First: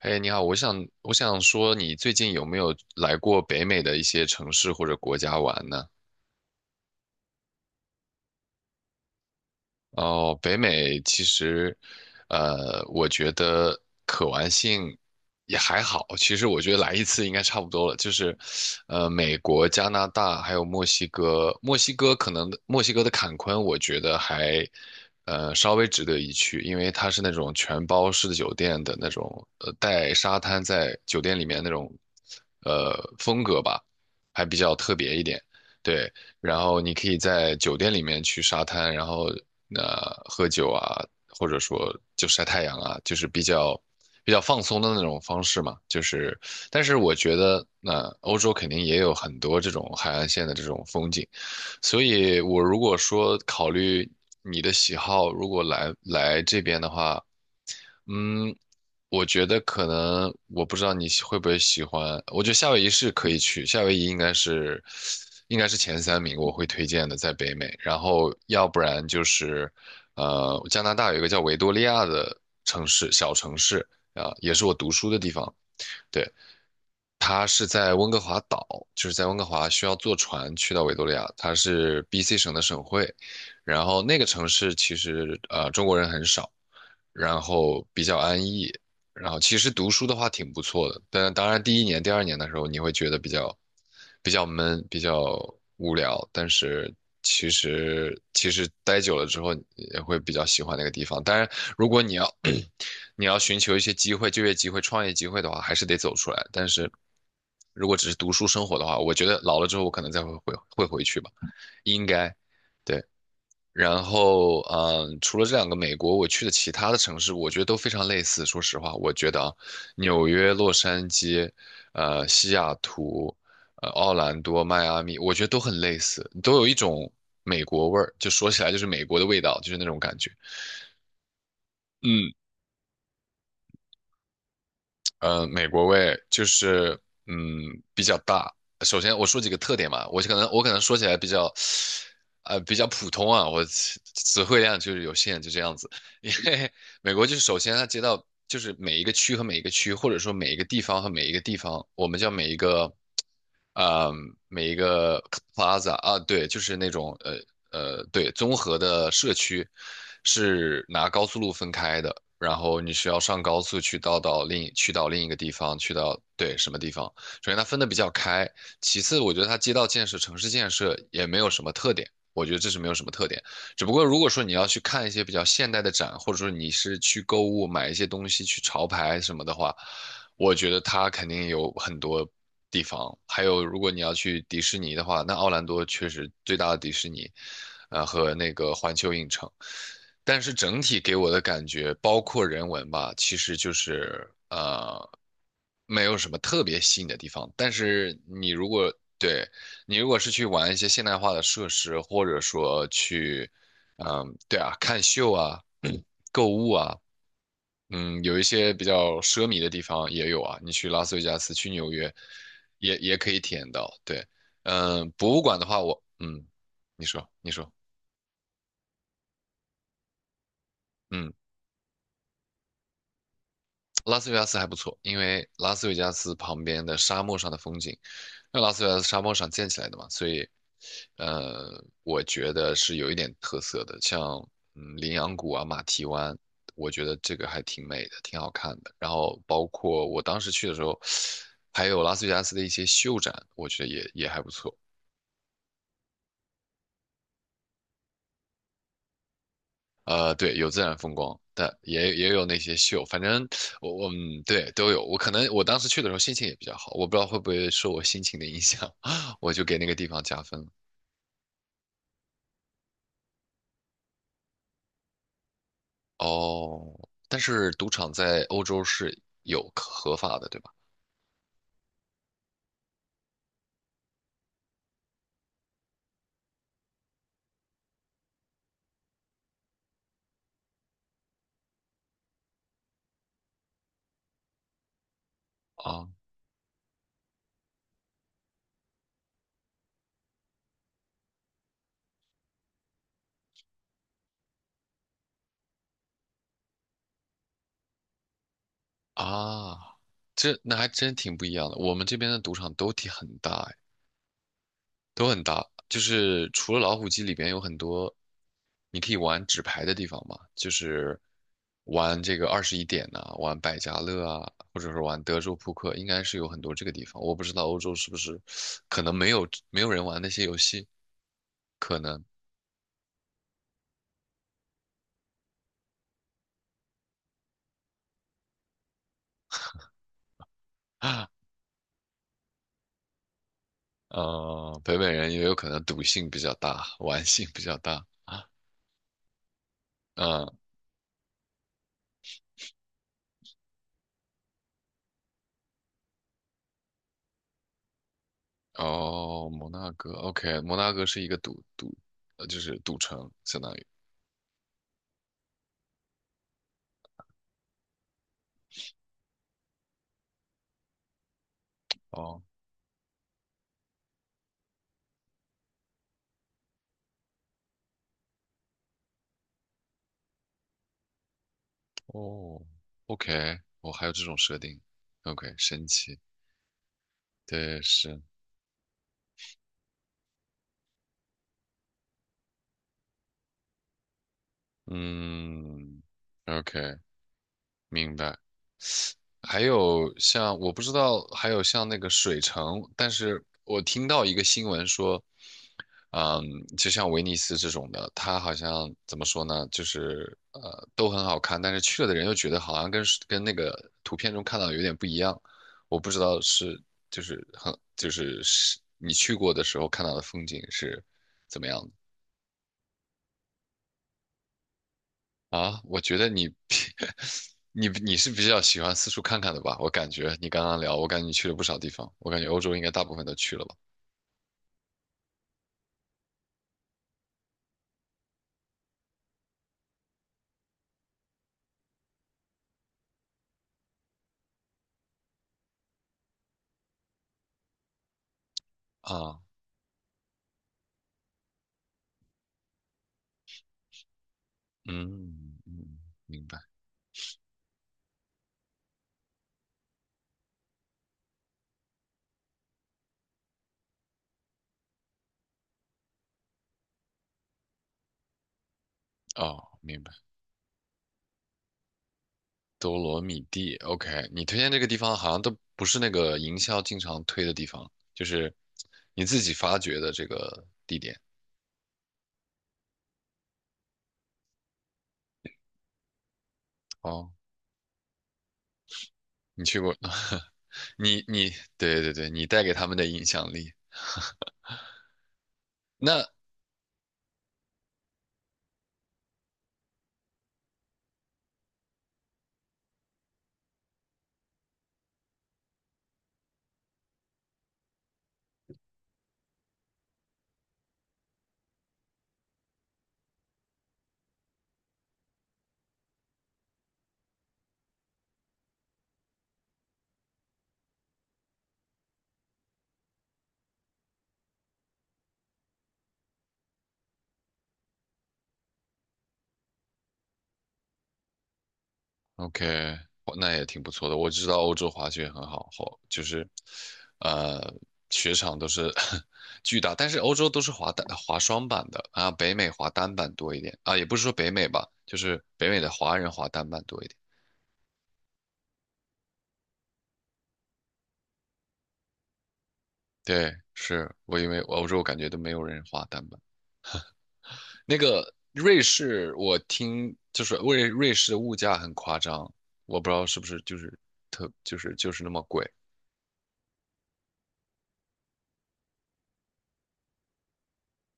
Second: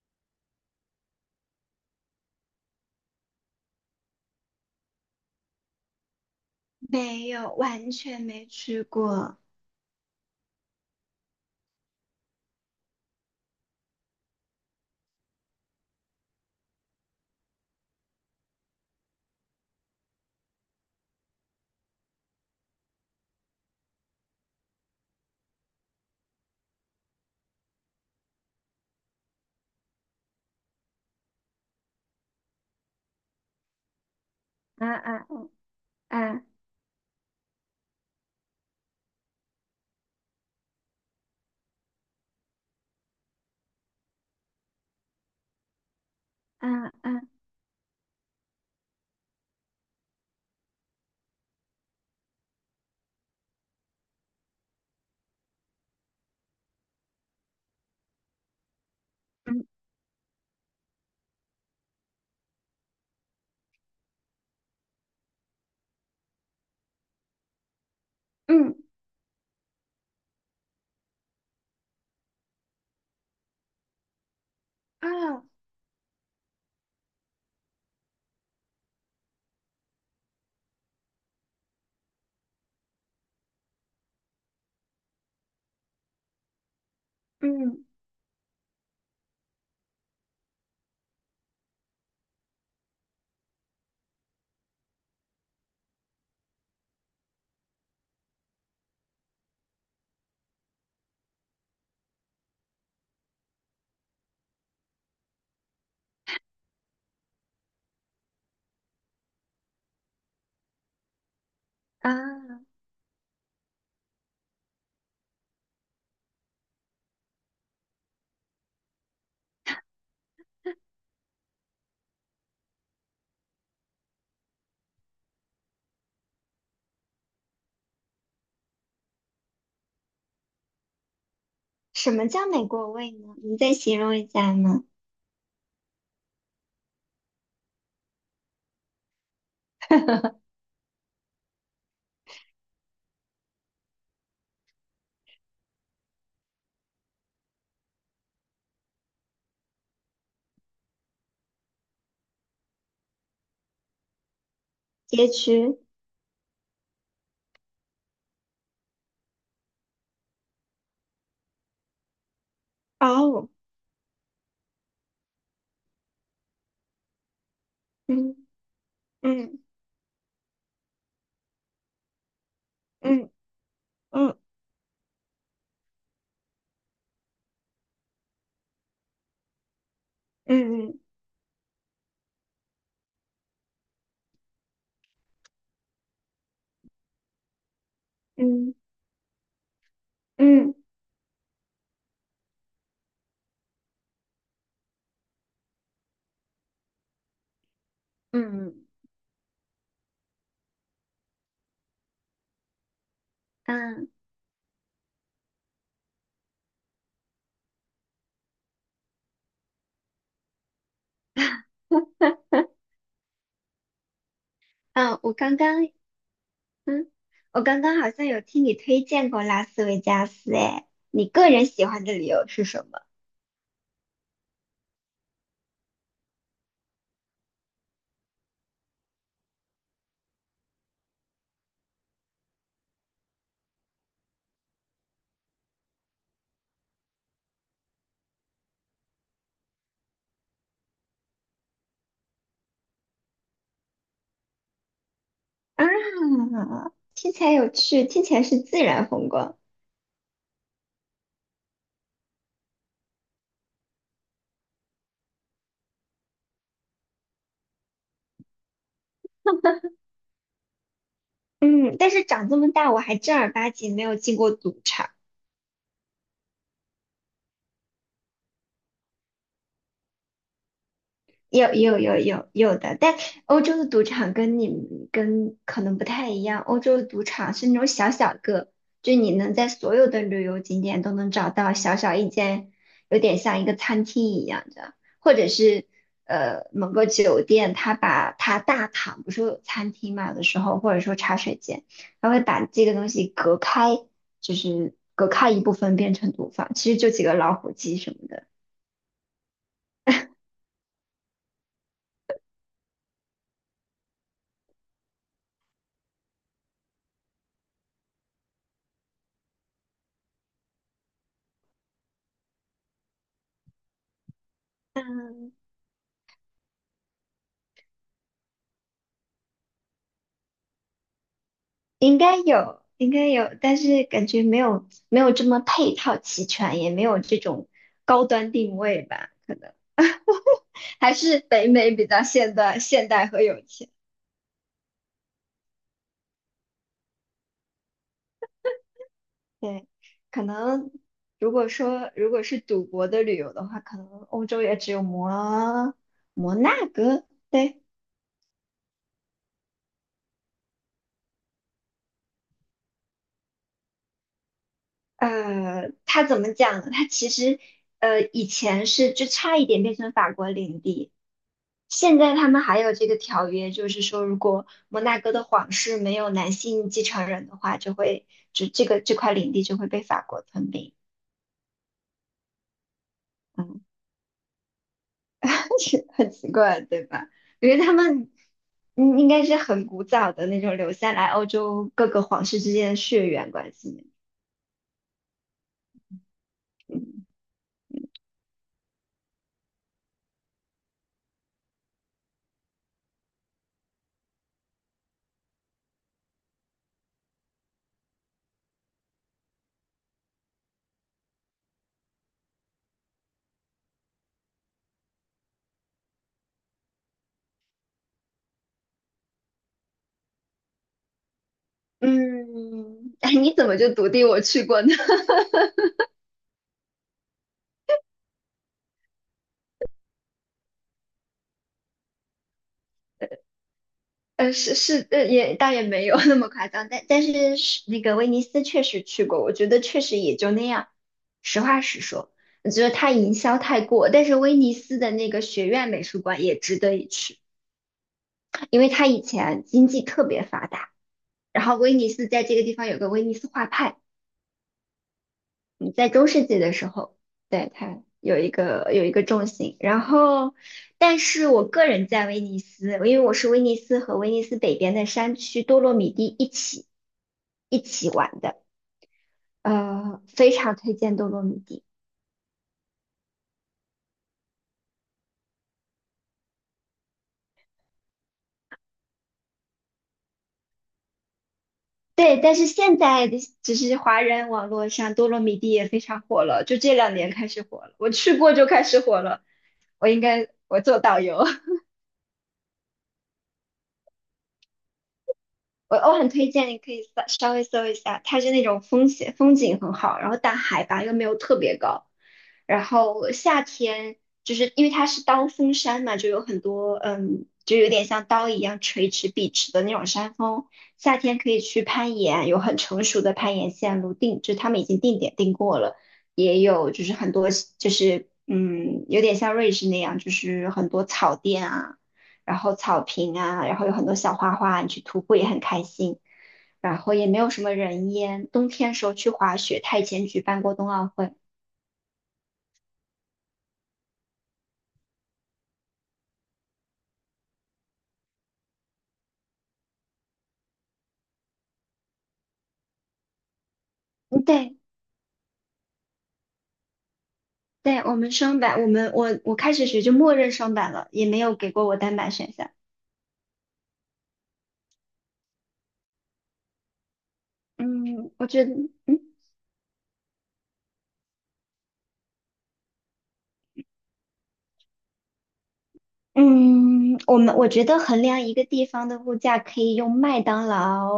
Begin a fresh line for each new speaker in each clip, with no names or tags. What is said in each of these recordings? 嘿，你好，我想说，你最近有没有来过北美的一些城市或者国家玩呢？
没有，完全没去过。
哦，北美其实，我觉得可玩性也还好。其实我觉得来一次应该差不多了。就是，美国、加拿大还有墨西哥，墨西哥可能墨西哥的坎昆，我觉得还，稍微值得一去，因为它是那种全包式的酒店的那种，带沙滩在酒店里面那种，风格吧，还比较
啊
特别一
啊
点。对，
啊
然后你可以在酒店里面去沙滩，然后喝酒啊，或者说就晒太阳啊，就是比较放松的那种方式嘛。就是，
啊
但
啊
是我
啊
觉得欧洲肯定也有很多这种海岸线的这种风景，所以我如果说考虑你的喜好，如果来这边的话。嗯，我觉得
嗯
可能我不知道你会不会喜欢，我觉得夏威夷是可以去，夏威夷应该是前三名我会推荐的，在北美。然后要
嗯
不然就是加拿大有一个叫维多利亚的城市，小城市啊，也是我读书的地方。
啊
对，它是在温哥华岛，就是在温哥华需要坐船去到维多利亚，它是 BC 省的省会。然后那个城市其实中国人很少。然
嗯
后比较安逸，然后其实读书的话挺不错的，但当然第一年、第二年的时候你会觉得比较闷、比较无聊，但是其实待久了之后也会比较喜欢那个地方。当然，如果你要 你要寻求一些机会、就业机会、创业机会的话，还是得走出来。但是如果只是读书生活的话，我觉得老了之后我可能再会回会回去吧，应该，
啊！
对。然后，嗯，除了这两个美国，我去的其他的城市，我觉得都非常类似。说实话，我觉得啊，纽约、洛杉矶、西雅图、奥兰多、迈阿密，我觉得都很类似，都有一种美国味儿，就说起来就是美国的味道，就是那种感觉。
什么
嗯，
叫美国味呢？你再形容一下呢？
美国味就是嗯比较大。首先我说几个特点吧，我可能 我可能说起来比较，比较普通啊，我词汇量就是有限，就这样子。因为美国就是首先它街道就是每一个区和每一个区，或者说每一个地方和每一个地方，我们叫每一个呃，每一个
街区。
plaza 啊，对，就是那种对，综合的社区是拿高速路分开的，然后你需要上
哦，
高速去到另一个地方，去到对什么地方。首先它分的比较
嗯
开，其次我觉得它
嗯
街道建设、城市建设也没有什么特点。我觉得这是没有什么特
嗯
点，只不过如果
嗯
说你要去看一些比较现代的展，或者说你是去购物买一些东西去潮牌什么的话，我觉得
嗯嗯
它肯定有很多地方。还有，如果你要去迪士尼的话，那奥兰多确实最大的迪士尼，和那
嗯
个环球影城。但是
嗯
整体给我的感觉，包括人文吧，其实就是没有什么特别吸引的地方。但是你如
嗯
果对你如果是去玩一些现代化的设施，或者说去，
嗯。
嗯，对啊，看秀啊，购物啊，嗯，有一些比较奢靡的地方也有啊。你去拉斯维加斯，去纽约，也可以体验到。对，嗯，
嗯，
博物馆的话，我嗯，你
嗯，
说，你
我
说，
刚刚好像有听你推荐过拉斯维加斯，哎，你
嗯，
个人喜欢的理由是什么？
拉斯维加斯还不错，因为拉斯维加斯旁边的沙漠上的风景那拉斯维加斯沙漠上建起来的嘛，所以，我觉得是有一点特色的，像嗯羚羊谷啊、马蹄湾，我觉得这个还挺美的，挺好看的。然后包括我当时去的时候，还有拉斯维加斯的一些秀展，我觉得也还不错。
啊，听起来有趣，听起来是自然风光。
对，有自然风光，但也有那些秀，反正我嗯对都有。我可能我当时去的时候心情也比较好，我不知道会不会受我心情的影响，我就给那个地方加分了。
嗯，但是长这么大，我还正儿八经没有进过赌场。
哦，但是赌场在欧洲是有合法的，对吧？
有的，但欧洲的赌场跟你们跟可能不太一样。欧洲的赌场是那种小小个，就你能在所有的旅游景点都能找到小小一间，有点像一个餐厅一样的，或者是
啊
某个酒店，他把他大堂不是有餐厅嘛，有的时候或者说茶水间，他会把这个东西隔开，就是隔开一部分变成赌坊，其实就几个老虎机什么的。
啊，这那还真挺不一样的。我们这边的赌场都挺很大，哎，都很大。就是除了老虎机里边有很多你可以玩纸牌的地方嘛，就是玩这个二十一点呐、玩百家乐啊，或者是玩德州扑克，应该是有很多这个地方。我不知道欧洲是不是可能没有人玩那些游戏，可
应
能。
该有，应该有，但是感觉没有这么配套齐全，也没有这种高端定位吧，可能还
啊。
是北美比较现代和有钱。
北美人也有可能赌性比较大，玩性比较大。啊。
对，可
嗯，
能如果是赌博的旅游的话，可能欧洲也只有摩纳哥。对，
哦，摩纳哥，OK，摩纳哥是一个赌赌，呃，就是赌城，相当于。
它怎么讲呢？它其实以前是就差一点变成法国领地，现在
哦
他们还有这个条约，就是说，如果摩纳哥的皇室没有男性继承人的话，就会就这块领地就会被法国吞并。
哦，OK，
嗯，
我还有这种设定，OK，神 奇，
很奇怪，对吧？因为
对，
他
是，
们应该是很古早的那种留下来欧洲各个皇室之间的血缘关系。
嗯，OK，明白。还有像我不知道，还有像那个水城，但是我听到一个新闻说，嗯，就像威尼斯这种的，它好像怎么说呢，就是都很好看，但是去了的人又觉得好像跟那个图片中看到的有点不一样，我不知道是就是很就是是你去过的时候看到的风景是怎么样
嗯，哎，你怎么就笃定我去过呢？
的啊？我觉得你 你是比较喜欢四处看看的吧？我感觉你刚刚聊，我感觉你去了不少地方，我感觉欧洲应该大部分都去了吧？
是是，也倒也没有那么夸张，但是那个威尼斯确实去过，我觉得确实也就那样。实话实说，我觉得它营销太过，但是威尼斯的那个学院美术馆也值得一去，因为它以
啊，
前经济特别发达，然后威尼斯在这个地方有个威尼斯画派，
嗯嗯，
嗯，
嗯
在中
明
世
白
纪的时候，对，它有一个重心。然后，但是我个人在威尼斯，因为我是威尼斯和威尼斯北边的山区多洛米蒂一起玩的，
哦，明白。
非常推荐多洛米蒂。
多罗米蒂，OK，你推荐这个地方好像都不是那个营销经常推的地方，就是你自己发掘的这个地点。
对，但是现在的只是华人网络上多洛米蒂也非常火了，就这两
哦，
年开始火了。我去过就开始火了，
你去过，
我应该 我做导
你
游。
你对对对，你带给他们的影响力。
我
那
很推荐你可以稍微搜一下，它是那种风景很好，然后但海拔又没有特别高，然后夏天就是因为它是刀锋山嘛，就有很多就有点像刀一样垂直笔直的那种山峰，夏天可以去攀岩，有很成熟的攀岩线路定，就是他们已经定点定过了，也有就是很多就是有点像瑞士那样，就是很多草甸啊。然后草坪啊，然后有很多小花花，你去徒步也很开心。然后也没有什么人烟，冬天时候去滑雪，他以前举办过冬奥会。
OK,哦那也挺不错的。我知道欧洲滑雪很好，好就是呃雪场都是 巨大，但是欧洲都是滑双板的啊，北美滑单板多一点啊，也不是说
嗯
北美
对
吧，就是北美的华人滑单板多一点。
对，我们双板，我们我我开始学就默认双板了，也没有给过我单板选项。
对，是我因为欧洲感觉都没有人花单板。那个
嗯，我觉得，
瑞
嗯
士，我听就是瑞士的物价很夸张，我不知道是不是就是特就是就是那么贵
嗯，我觉得衡量一个地方的物价，可以用麦当劳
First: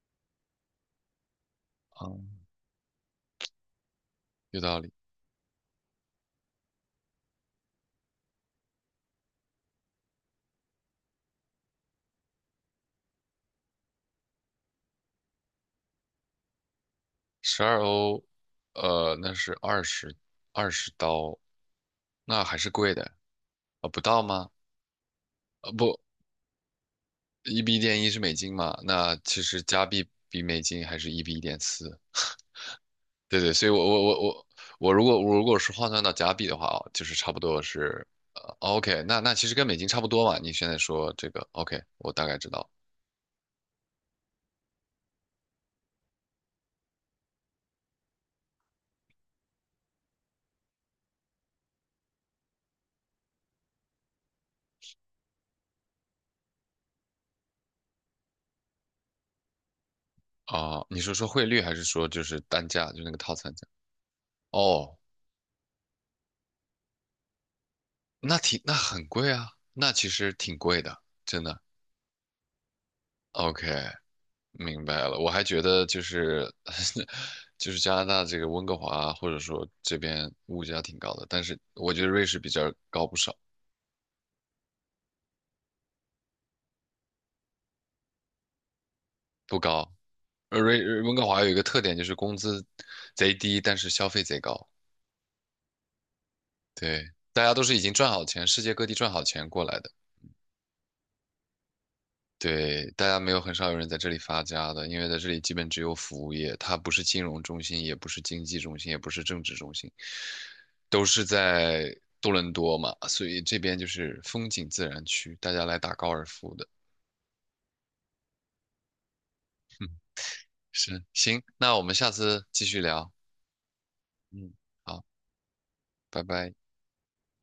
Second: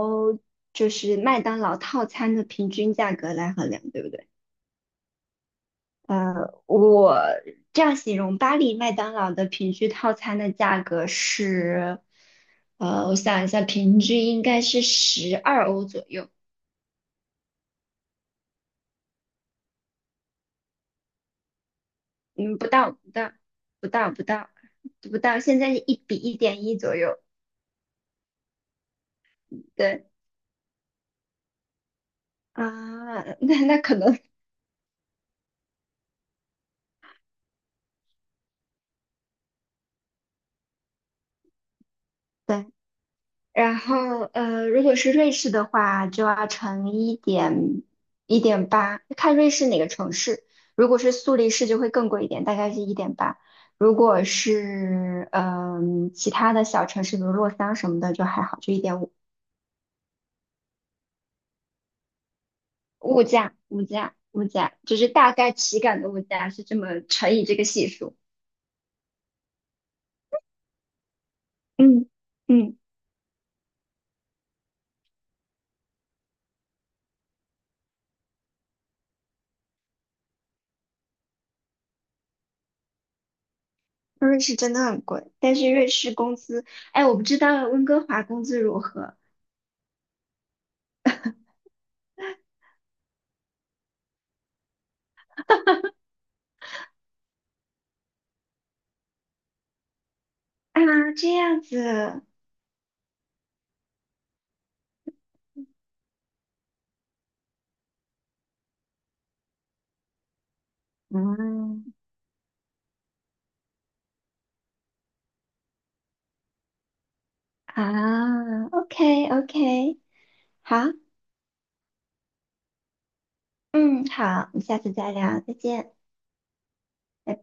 就是麦当劳套
啊，
餐的平均价格来衡量，对不对？
有道理。
我这样形容巴黎麦当劳的平均套餐的价格是，我想一下，平均应该是12欧左右，
十二欧，那是二十刀，那还
嗯，不
是
到，
贵的
不到，不
啊，不
到，
到
不
吗？
到，不到，现
呃，
在是一
不，
比一点一左右，
一比一点一是美金嘛，那其实加
对，
币比美金还是一比一点四，
啊，
对 对，
那
所以我
那可
我
能。
我 我我如果是换算到加币的话，就是差不多是，呃，OK，那那其实跟美金差不多嘛。你现在说这个，OK，我大概知
对。
道
然后如果是瑞士的话，就要乘一点一点八，看瑞士哪个城市。如果是苏黎世就会更贵一点，大概是一点八。如果是其他的小城市，比如洛桑什么的，就还好，就1.5。
啊，你是说汇率还是说就是单价，就那个
物
套餐
价，
价？
物价，物价，
哦，
就是大概体感的物价是这么乘以这个系数。
那挺那很贵啊，那其实挺贵的，真的。
嗯嗯，
OK，明白了。我还觉得就是 就是加拿大这个温哥华或者说这边物价挺高的，但是我觉得瑞士比这儿高不少，
瑞士真的很贵，但是瑞士工资，哎，我不知道温哥华工资如何
不高。呃瑞呃温哥华有一个特点就是工资贼低，但是消费贼高。对，大家都是已经赚好钱，世界各地赚好钱过来的。
啊？这样子。
对，大家没有很少有人在这里发家的，因为在这里基本只有服务业，它不是金融中心，也不是经济中心，也不是政治中心，都是
嗯
在多伦多嘛，所以这边就是风景自然区，大家来打高尔夫的。
啊，OK
嗯，
OK，好，
是，行，那我们下次继续聊。
嗯，好，
嗯，
我们下次
好，
再聊，再见。拜
拜拜。
拜。